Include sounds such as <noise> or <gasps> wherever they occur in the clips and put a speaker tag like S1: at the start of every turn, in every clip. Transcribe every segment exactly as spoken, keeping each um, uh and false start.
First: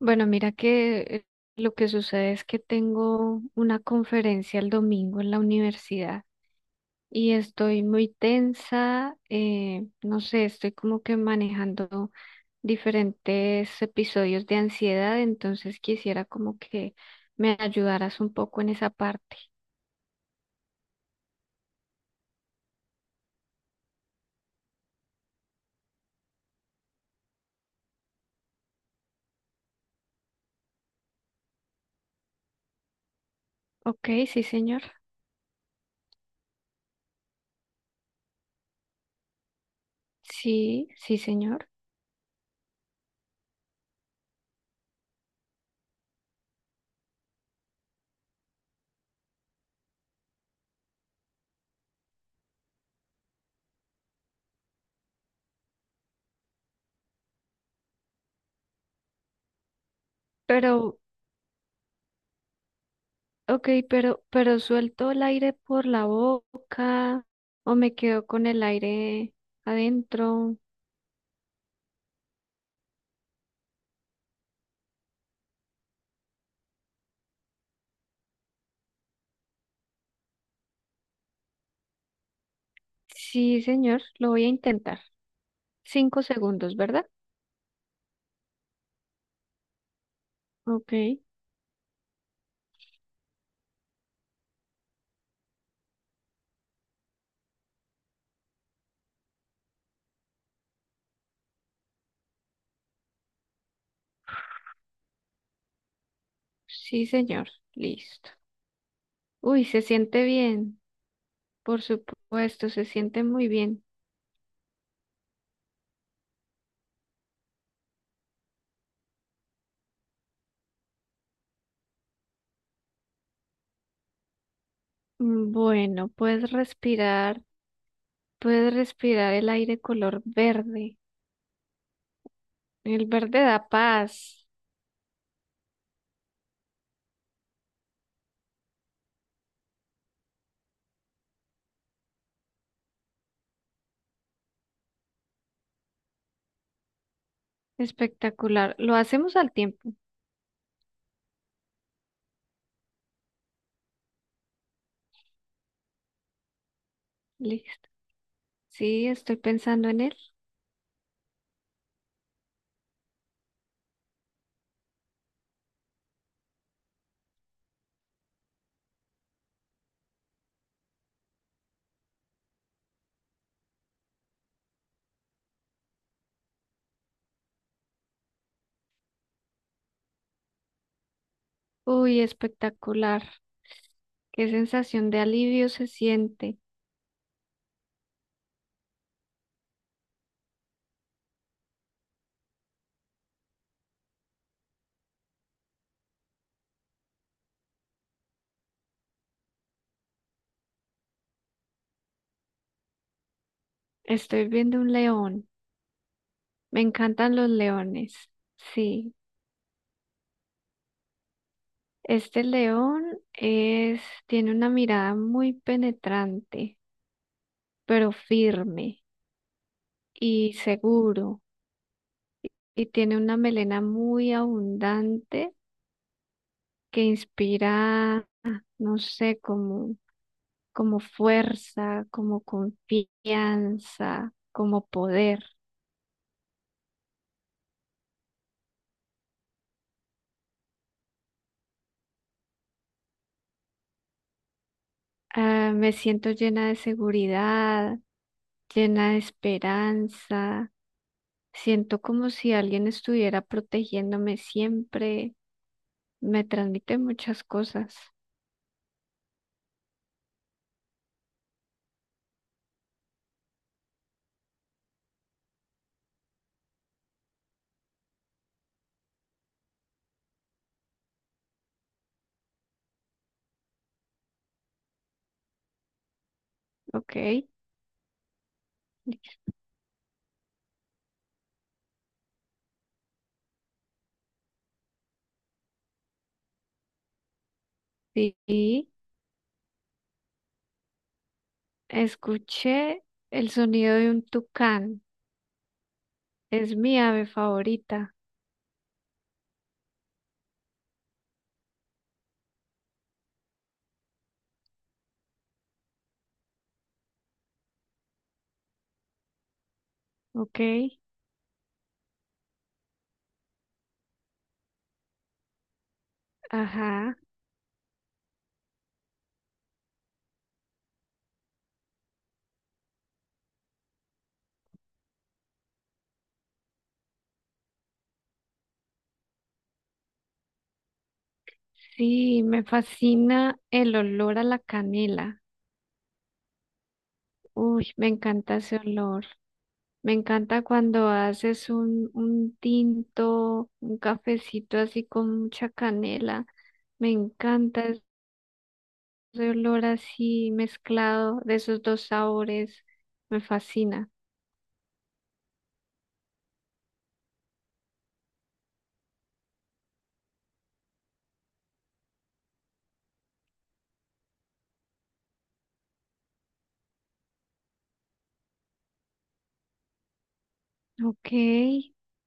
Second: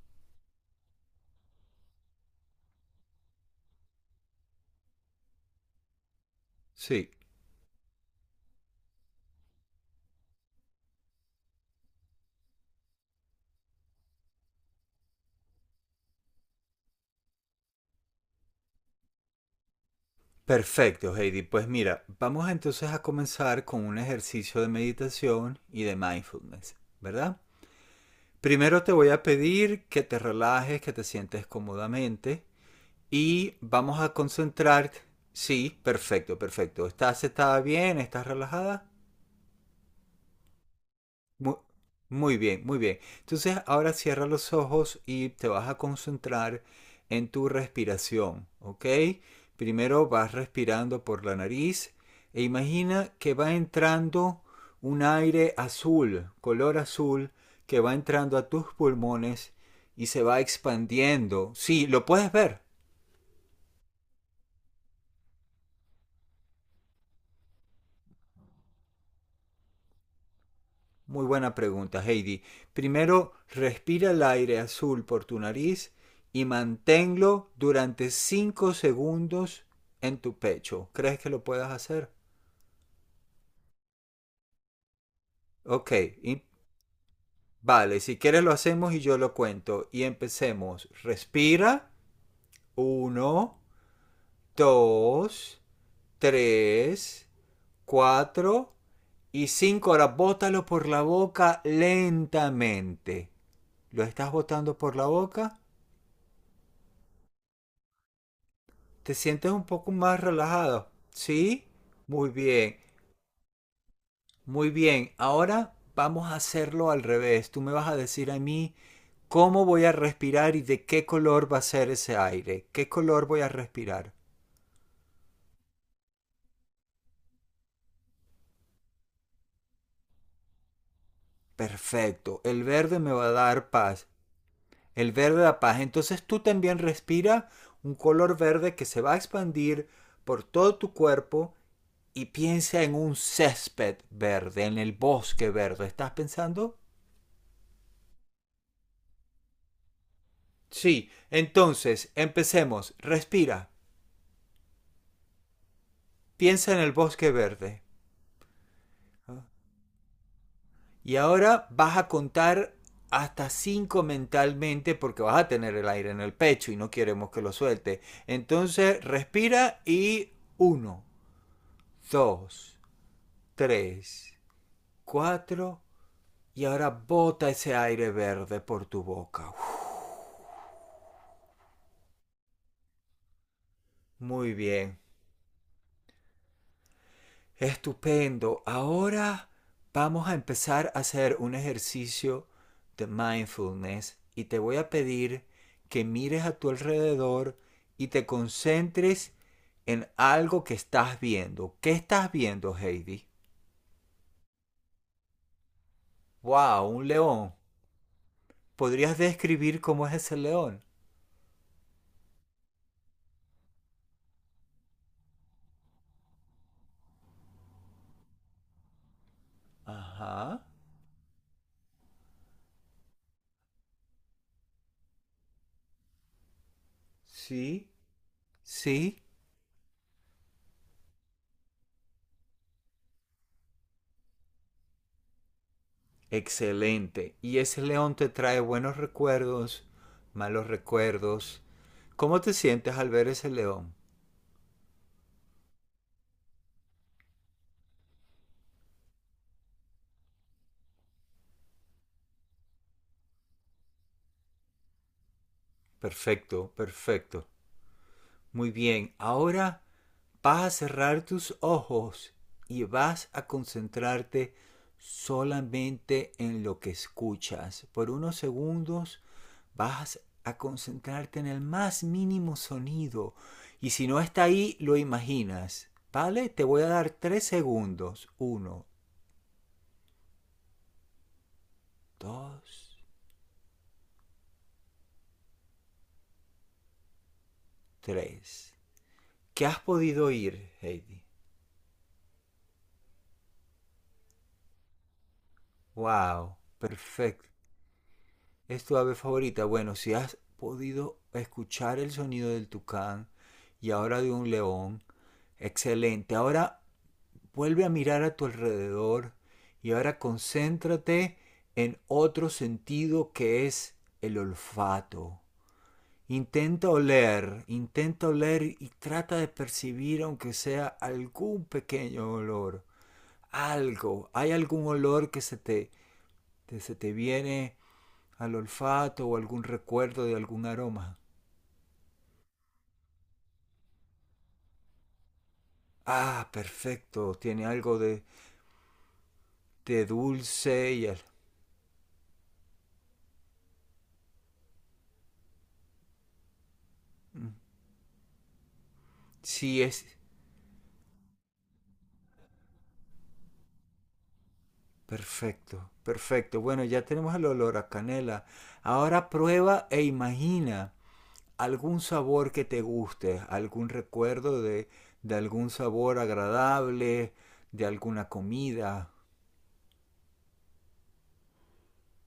S1: Bueno, mira que eh, lo que sucede es que tengo una conferencia el domingo en la universidad
S2: Sí,
S1: y estoy muy tensa, eh, no sé, estoy como que manejando diferentes episodios de ansiedad, entonces quisiera como que me ayudaras un poco en esa parte.
S2: perfecto, Heidi. Pues mira, vamos entonces a comenzar con un ejercicio de meditación y de mindfulness, ¿verdad? Primero te voy a pedir que te relajes, que te sientes cómodamente y vamos
S1: Ok,
S2: a
S1: sí, señor.
S2: concentrar. Sí, perfecto, perfecto. ¿Estás sentada bien? ¿Estás relajada?
S1: Sí, sí,
S2: Mu-
S1: señor.
S2: Muy bien, muy bien. Entonces ahora cierra los ojos y te vas a concentrar en tu respiración, ¿ok? Primero vas respirando por la nariz e imagina que va entrando un aire azul, color azul, que va entrando a tus pulmones y se va
S1: Pero
S2: expandiendo. Sí, lo puedes ver.
S1: Ok, pero, pero suelto el aire por la boca o me quedo con el aire adentro.
S2: Muy buena pregunta, Heidi. Primero, respira el aire azul por tu nariz y manténlo durante cinco segundos en tu pecho. ¿Crees que lo puedas hacer?
S1: Sí, señor, lo voy a intentar.
S2: Ok,
S1: Cinco
S2: y-
S1: segundos, ¿verdad?
S2: vale, si quieres lo hacemos y yo lo cuento. Y empecemos.
S1: Ok,
S2: Respira. Uno, dos, tres, cuatro y cinco. Ahora bótalo por la boca lentamente. ¿Lo estás botando por la boca?
S1: sí, señor, listo.
S2: ¿Te sientes un
S1: Uy, se
S2: poco más
S1: siente bien,
S2: relajado? ¿Sí?
S1: por
S2: Muy
S1: supuesto,
S2: bien,
S1: se siente muy bien.
S2: muy bien. Ahora vamos a hacerlo al revés. Tú me vas a decir a mí cómo voy a respirar y de qué color va a ser ese aire. ¿Qué color voy a respirar?
S1: Mm, Bueno, puedes respirar, puedes respirar el aire color verde.
S2: Perfecto. El verde
S1: El
S2: me va a
S1: verde
S2: dar
S1: da
S2: paz.
S1: paz.
S2: El verde da paz. Entonces tú también respira un color verde que se va a expandir por todo tu cuerpo y piensa en un césped verde, en el bosque verde. ¿Estás pensando?
S1: Espectacular. Lo hacemos al tiempo.
S2: Sí, entonces, empecemos. Respira. Piensa en el bosque verde.
S1: Listo. Sí, estoy pensando en él.
S2: Y ahora vas a contar hasta cinco mentalmente porque vas a tener el aire en el pecho y no queremos que lo suelte. Entonces, respira y uno, dos, tres, cuatro y ahora bota ese aire verde por tu boca.
S1: Uy, espectacular. Qué
S2: Muy bien.
S1: sensación de alivio se siente.
S2: Estupendo. Ahora vamos a empezar a hacer un ejercicio de mindfulness y te voy a pedir que mires a tu alrededor y te concentres en algo que estás viendo. ¿Qué estás viendo, Heidi?
S1: Estoy viendo un león. Me
S2: Wow, un
S1: encantan los
S2: león.
S1: leones. Sí,
S2: ¿Podrías describir cómo es ese león?
S1: este león es, tiene una mirada muy penetrante, pero firme y
S2: Ajá.
S1: seguro. Y tiene una melena muy abundante que
S2: Sí.
S1: inspira, no
S2: Sí.
S1: sé, como, como fuerza, como confianza, como poder.
S2: Excelente. ¿Y ese león te trae buenos recuerdos, malos recuerdos? ¿Cómo te sientes al ver ese león?
S1: Ah, me siento llena de seguridad, llena de esperanza. Siento como si alguien estuviera protegiéndome siempre. Me
S2: Perfecto,
S1: transmite muchas
S2: perfecto.
S1: cosas.
S2: Muy bien, ahora vas a cerrar tus ojos y vas a concentrarte solamente en lo que escuchas. Por unos segundos vas a concentrarte en el más mínimo sonido y si no está ahí lo imaginas. ¿Vale? Te voy a dar tres
S1: Ok.
S2: segundos. Uno, dos, tres.
S1: Sí,
S2: ¿Qué has podido oír, Heidi?
S1: escuché el sonido de un tucán.
S2: ¡Wow!
S1: Es mi ave
S2: Perfecto.
S1: favorita.
S2: ¿Es tu ave favorita? Bueno, si has podido escuchar el sonido del tucán y ahora de un león, excelente. Ahora vuelve a mirar a tu alrededor y ahora
S1: Ok.
S2: concéntrate en otro sentido que es el olfato. Intenta
S1: Ajá.
S2: oler, intenta oler y trata de percibir aunque sea algún pequeño olor, algo. Hay algún olor que se te, que se te viene al olfato o algún recuerdo de algún aroma.
S1: Sí, me fascina el olor a la canela.
S2: Ah, perfecto, tiene
S1: Uy,
S2: algo
S1: me
S2: de,
S1: encanta ese olor.
S2: de
S1: Me encanta
S2: dulce y
S1: cuando
S2: al...
S1: haces un, un tinto, un cafecito así con mucha canela. Me encanta ese
S2: sí
S1: olor
S2: es
S1: así mezclado de esos dos sabores. Me fascina.
S2: perfecto, perfecto. Bueno, ya tenemos el olor a canela. Ahora prueba e imagina algún sabor que te guste, algún recuerdo de, de algún sabor agradable, de alguna comida.
S1: Ok.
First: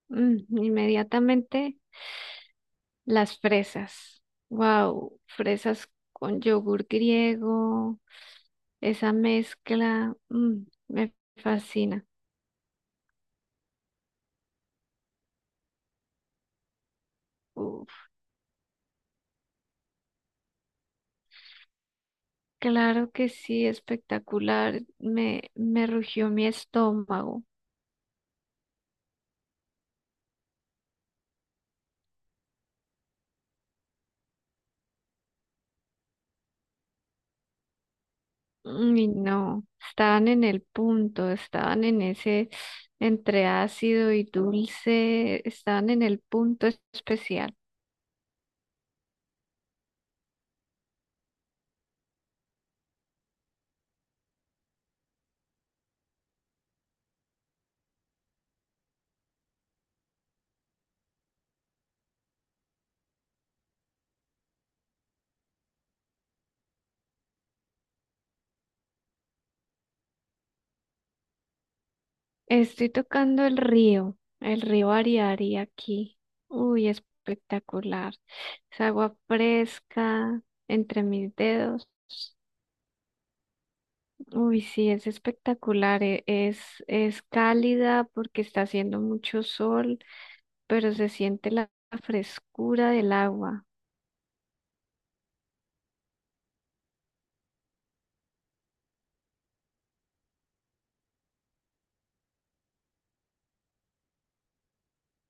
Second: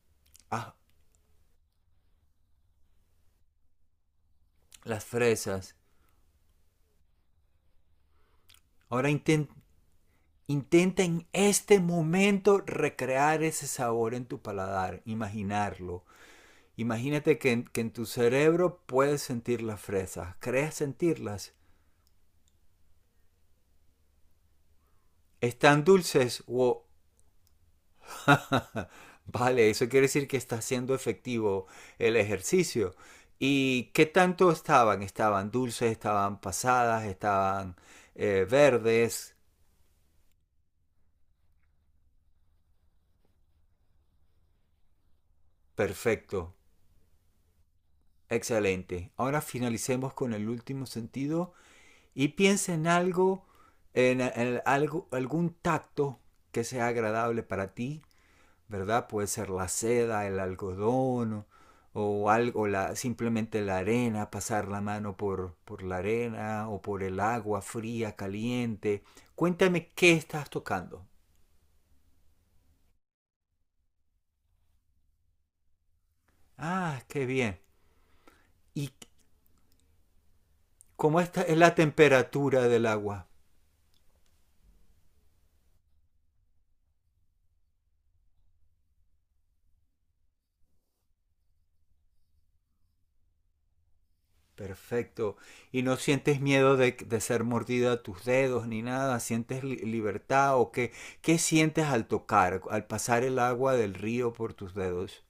S1: Mm,
S2: Ah,
S1: inmediatamente las fresas.
S2: las
S1: Wow,
S2: fresas.
S1: fresas con yogur griego.
S2: Ahora
S1: Esa
S2: intenta
S1: mezcla, mm,
S2: intenta
S1: me
S2: en este
S1: fascina.
S2: momento recrear ese sabor en tu paladar, imaginarlo. Imagínate que en, que en tu cerebro puedes sentir las fresas, crees sentirlas.
S1: Claro que sí, espectacular. Me,
S2: ¿Están
S1: me rugió
S2: dulces?
S1: mi
S2: ¡Wow!
S1: estómago.
S2: <laughs> Vale, eso quiere decir que está siendo efectivo el ejercicio. ¿Y qué tanto estaban? Estaban dulces, estaban pasadas, estaban eh,
S1: Y
S2: verdes.
S1: no, estaban en el punto, estaban en ese entre ácido y dulce, estaban en el
S2: Perfecto,
S1: punto especial.
S2: excelente. Ahora finalicemos con el último sentido y piensa en algo, en, en algo, algún tacto que sea agradable para ti, ¿verdad? Puede ser la seda, el algodón o, algo, la, simplemente la arena, pasar la mano por, por la arena o por el agua fría, caliente. Cuéntame qué estás tocando.
S1: Estoy tocando el río, el río Ariari aquí. Uy,
S2: Ah, qué bien.
S1: espectacular. Es
S2: ¿Y
S1: agua fresca entre
S2: cómo
S1: mis
S2: está, es la
S1: dedos.
S2: temperatura del agua?
S1: Uy, sí, es espectacular. e- Es, es cálida porque está haciendo mucho sol, pero se siente la frescura del agua.
S2: Perfecto. ¿Y no sientes miedo de, de ser mordida a tus dedos ni nada? ¿Sientes li- libertad o qué? ¿Qué sientes al tocar, al pasar el agua del río por tus dedos?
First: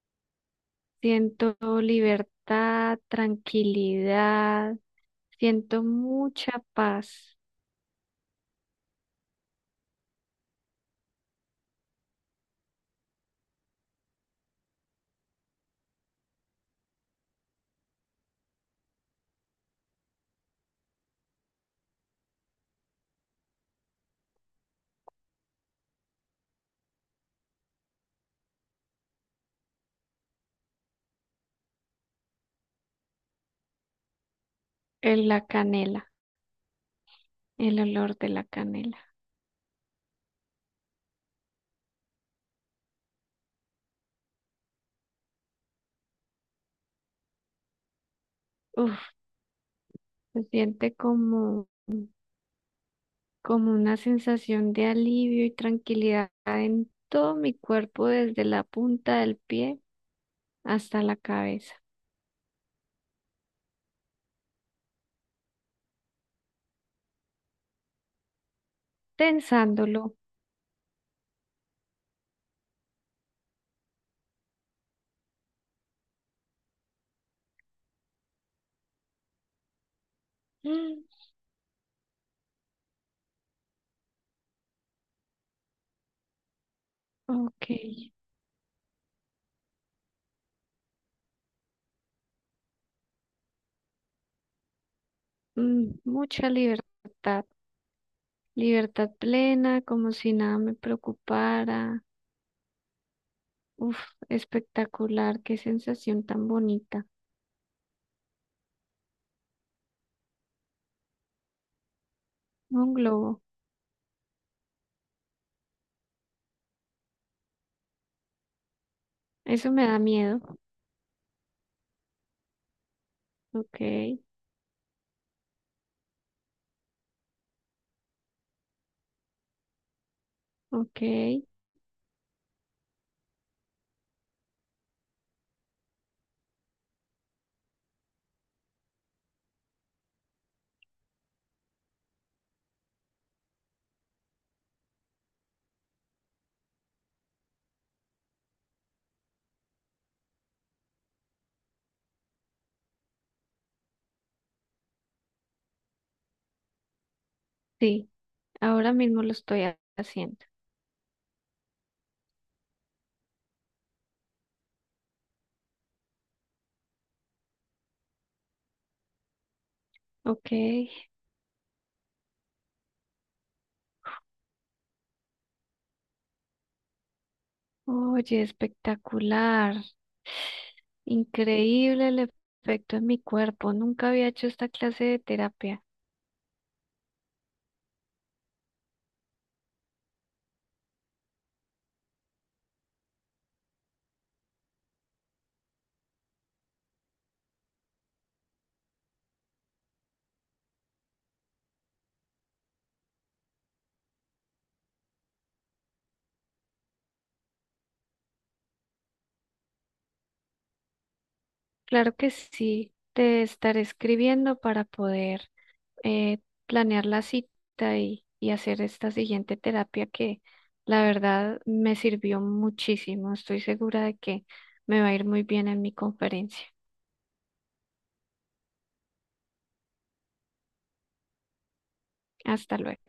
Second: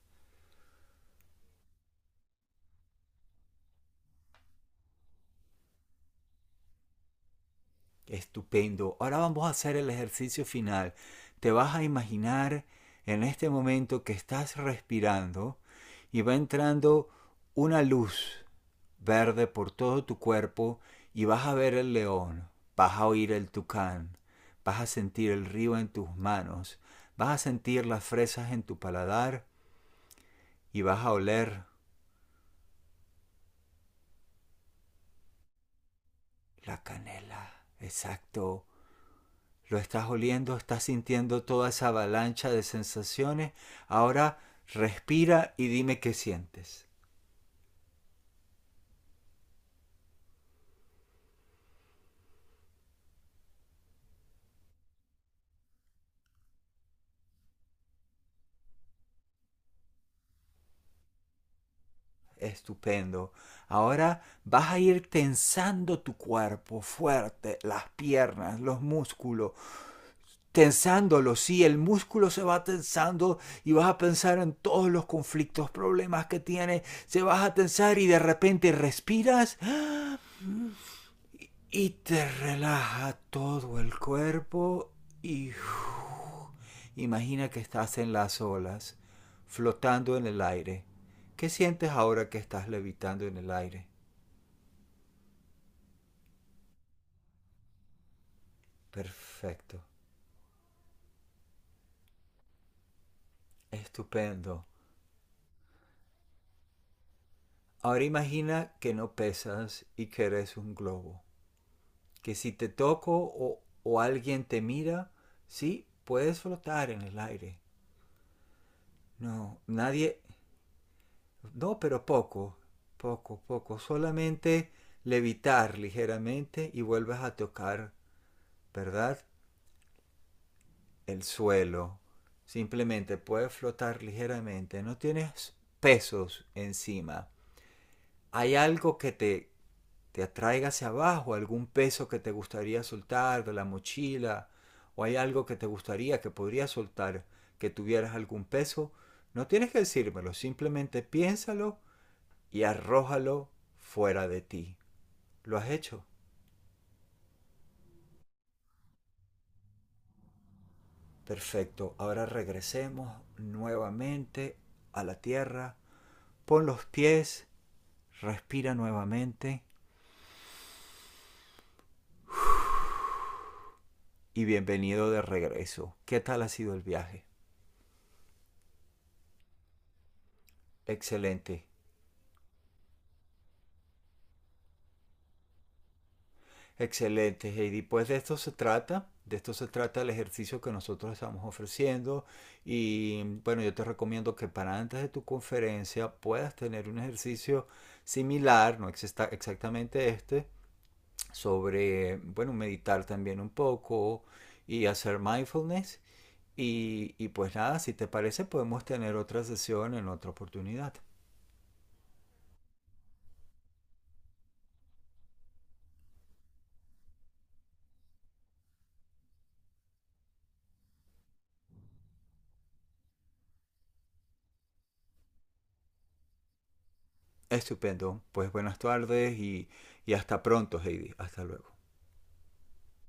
S1: Siento libertad, tranquilidad, siento mucha paz
S2: Estupendo. Ahora vamos a hacer el ejercicio final. Te vas a imaginar en este momento que estás respirando y va entrando una luz verde por todo tu cuerpo y vas a ver el león, vas a oír el tucán, vas a sentir el río en tus manos, vas a sentir las fresas en tu paladar y vas a oler
S1: en la canela,
S2: la canela.
S1: el olor de la
S2: Exacto.
S1: canela.
S2: Lo estás oliendo, estás sintiendo toda esa avalancha de sensaciones. Ahora respira y dime qué sientes.
S1: Uf, se siente como, como una sensación de alivio y tranquilidad en todo mi cuerpo, desde la punta del pie hasta la cabeza.
S2: Estupendo. Ahora vas a ir tensando tu cuerpo fuerte, las piernas, los músculos,
S1: Pensándolo,
S2: tensándolo, sí, el músculo se va tensando y vas a pensar en todos los conflictos, problemas que tiene, se vas a tensar y de repente respiras
S1: mm,
S2: y te relaja todo el cuerpo y uff, imagina que
S1: <gasps>
S2: estás
S1: ok,
S2: en las olas, flotando en el aire. ¿Qué sientes ahora que estás levitando en el aire?
S1: mm, mucha libertad. Libertad
S2: Perfecto,
S1: plena, como si nada me preocupara. Uf,
S2: estupendo.
S1: espectacular, qué sensación tan bonita.
S2: Ahora imagina que no pesas y que eres un globo, que si te
S1: Un
S2: toco
S1: globo,
S2: o, o alguien te mira, sí, puedes flotar en el aire. No,
S1: eso me da
S2: nadie,
S1: miedo.
S2: no, pero poco, poco, poco,
S1: Ok,
S2: solamente levitar ligeramente y vuelves a tocar, ¿verdad?
S1: ok,
S2: El suelo. Simplemente puedes flotar ligeramente, no tienes pesos encima. Hay algo que te te atraiga hacia abajo, algún peso que te gustaría soltar de la mochila o hay algo que te gustaría que podrías soltar que tuvieras algún peso, no tienes que decírmelo, simplemente piénsalo y arrójalo fuera de ti. ¿Lo has hecho?
S1: sí, ahora mismo lo estoy ha- haciendo.
S2: Perfecto. Ahora regresemos nuevamente a la tierra. Pon los pies, respira nuevamente
S1: Ok,
S2: y bienvenido de regreso. ¿Qué tal ha sido el viaje?
S1: oye, espectacular,
S2: Excelente.
S1: increíble el efecto en mi cuerpo. Nunca había hecho esta clase de terapia.
S2: Excelente, Heidi. Pues de esto se trata, de esto se trata el ejercicio que nosotros estamos ofreciendo y bueno, yo te recomiendo que para antes de tu conferencia puedas tener un ejercicio similar, no exista- exactamente este, sobre, bueno, meditar también un poco y hacer mindfulness. Y, y pues nada, si te parece, podemos tener otra sesión en otra oportunidad.
S1: Claro que sí, te estaré escribiendo para poder eh, planear la cita y, y hacer esta siguiente terapia que la verdad me sirvió muchísimo. Estoy segura de que me va a ir muy bien en mi conferencia.
S2: Estupendo. Pues buenas tardes y, y hasta pronto, Heidi. Hasta luego.
S1: Hasta luego.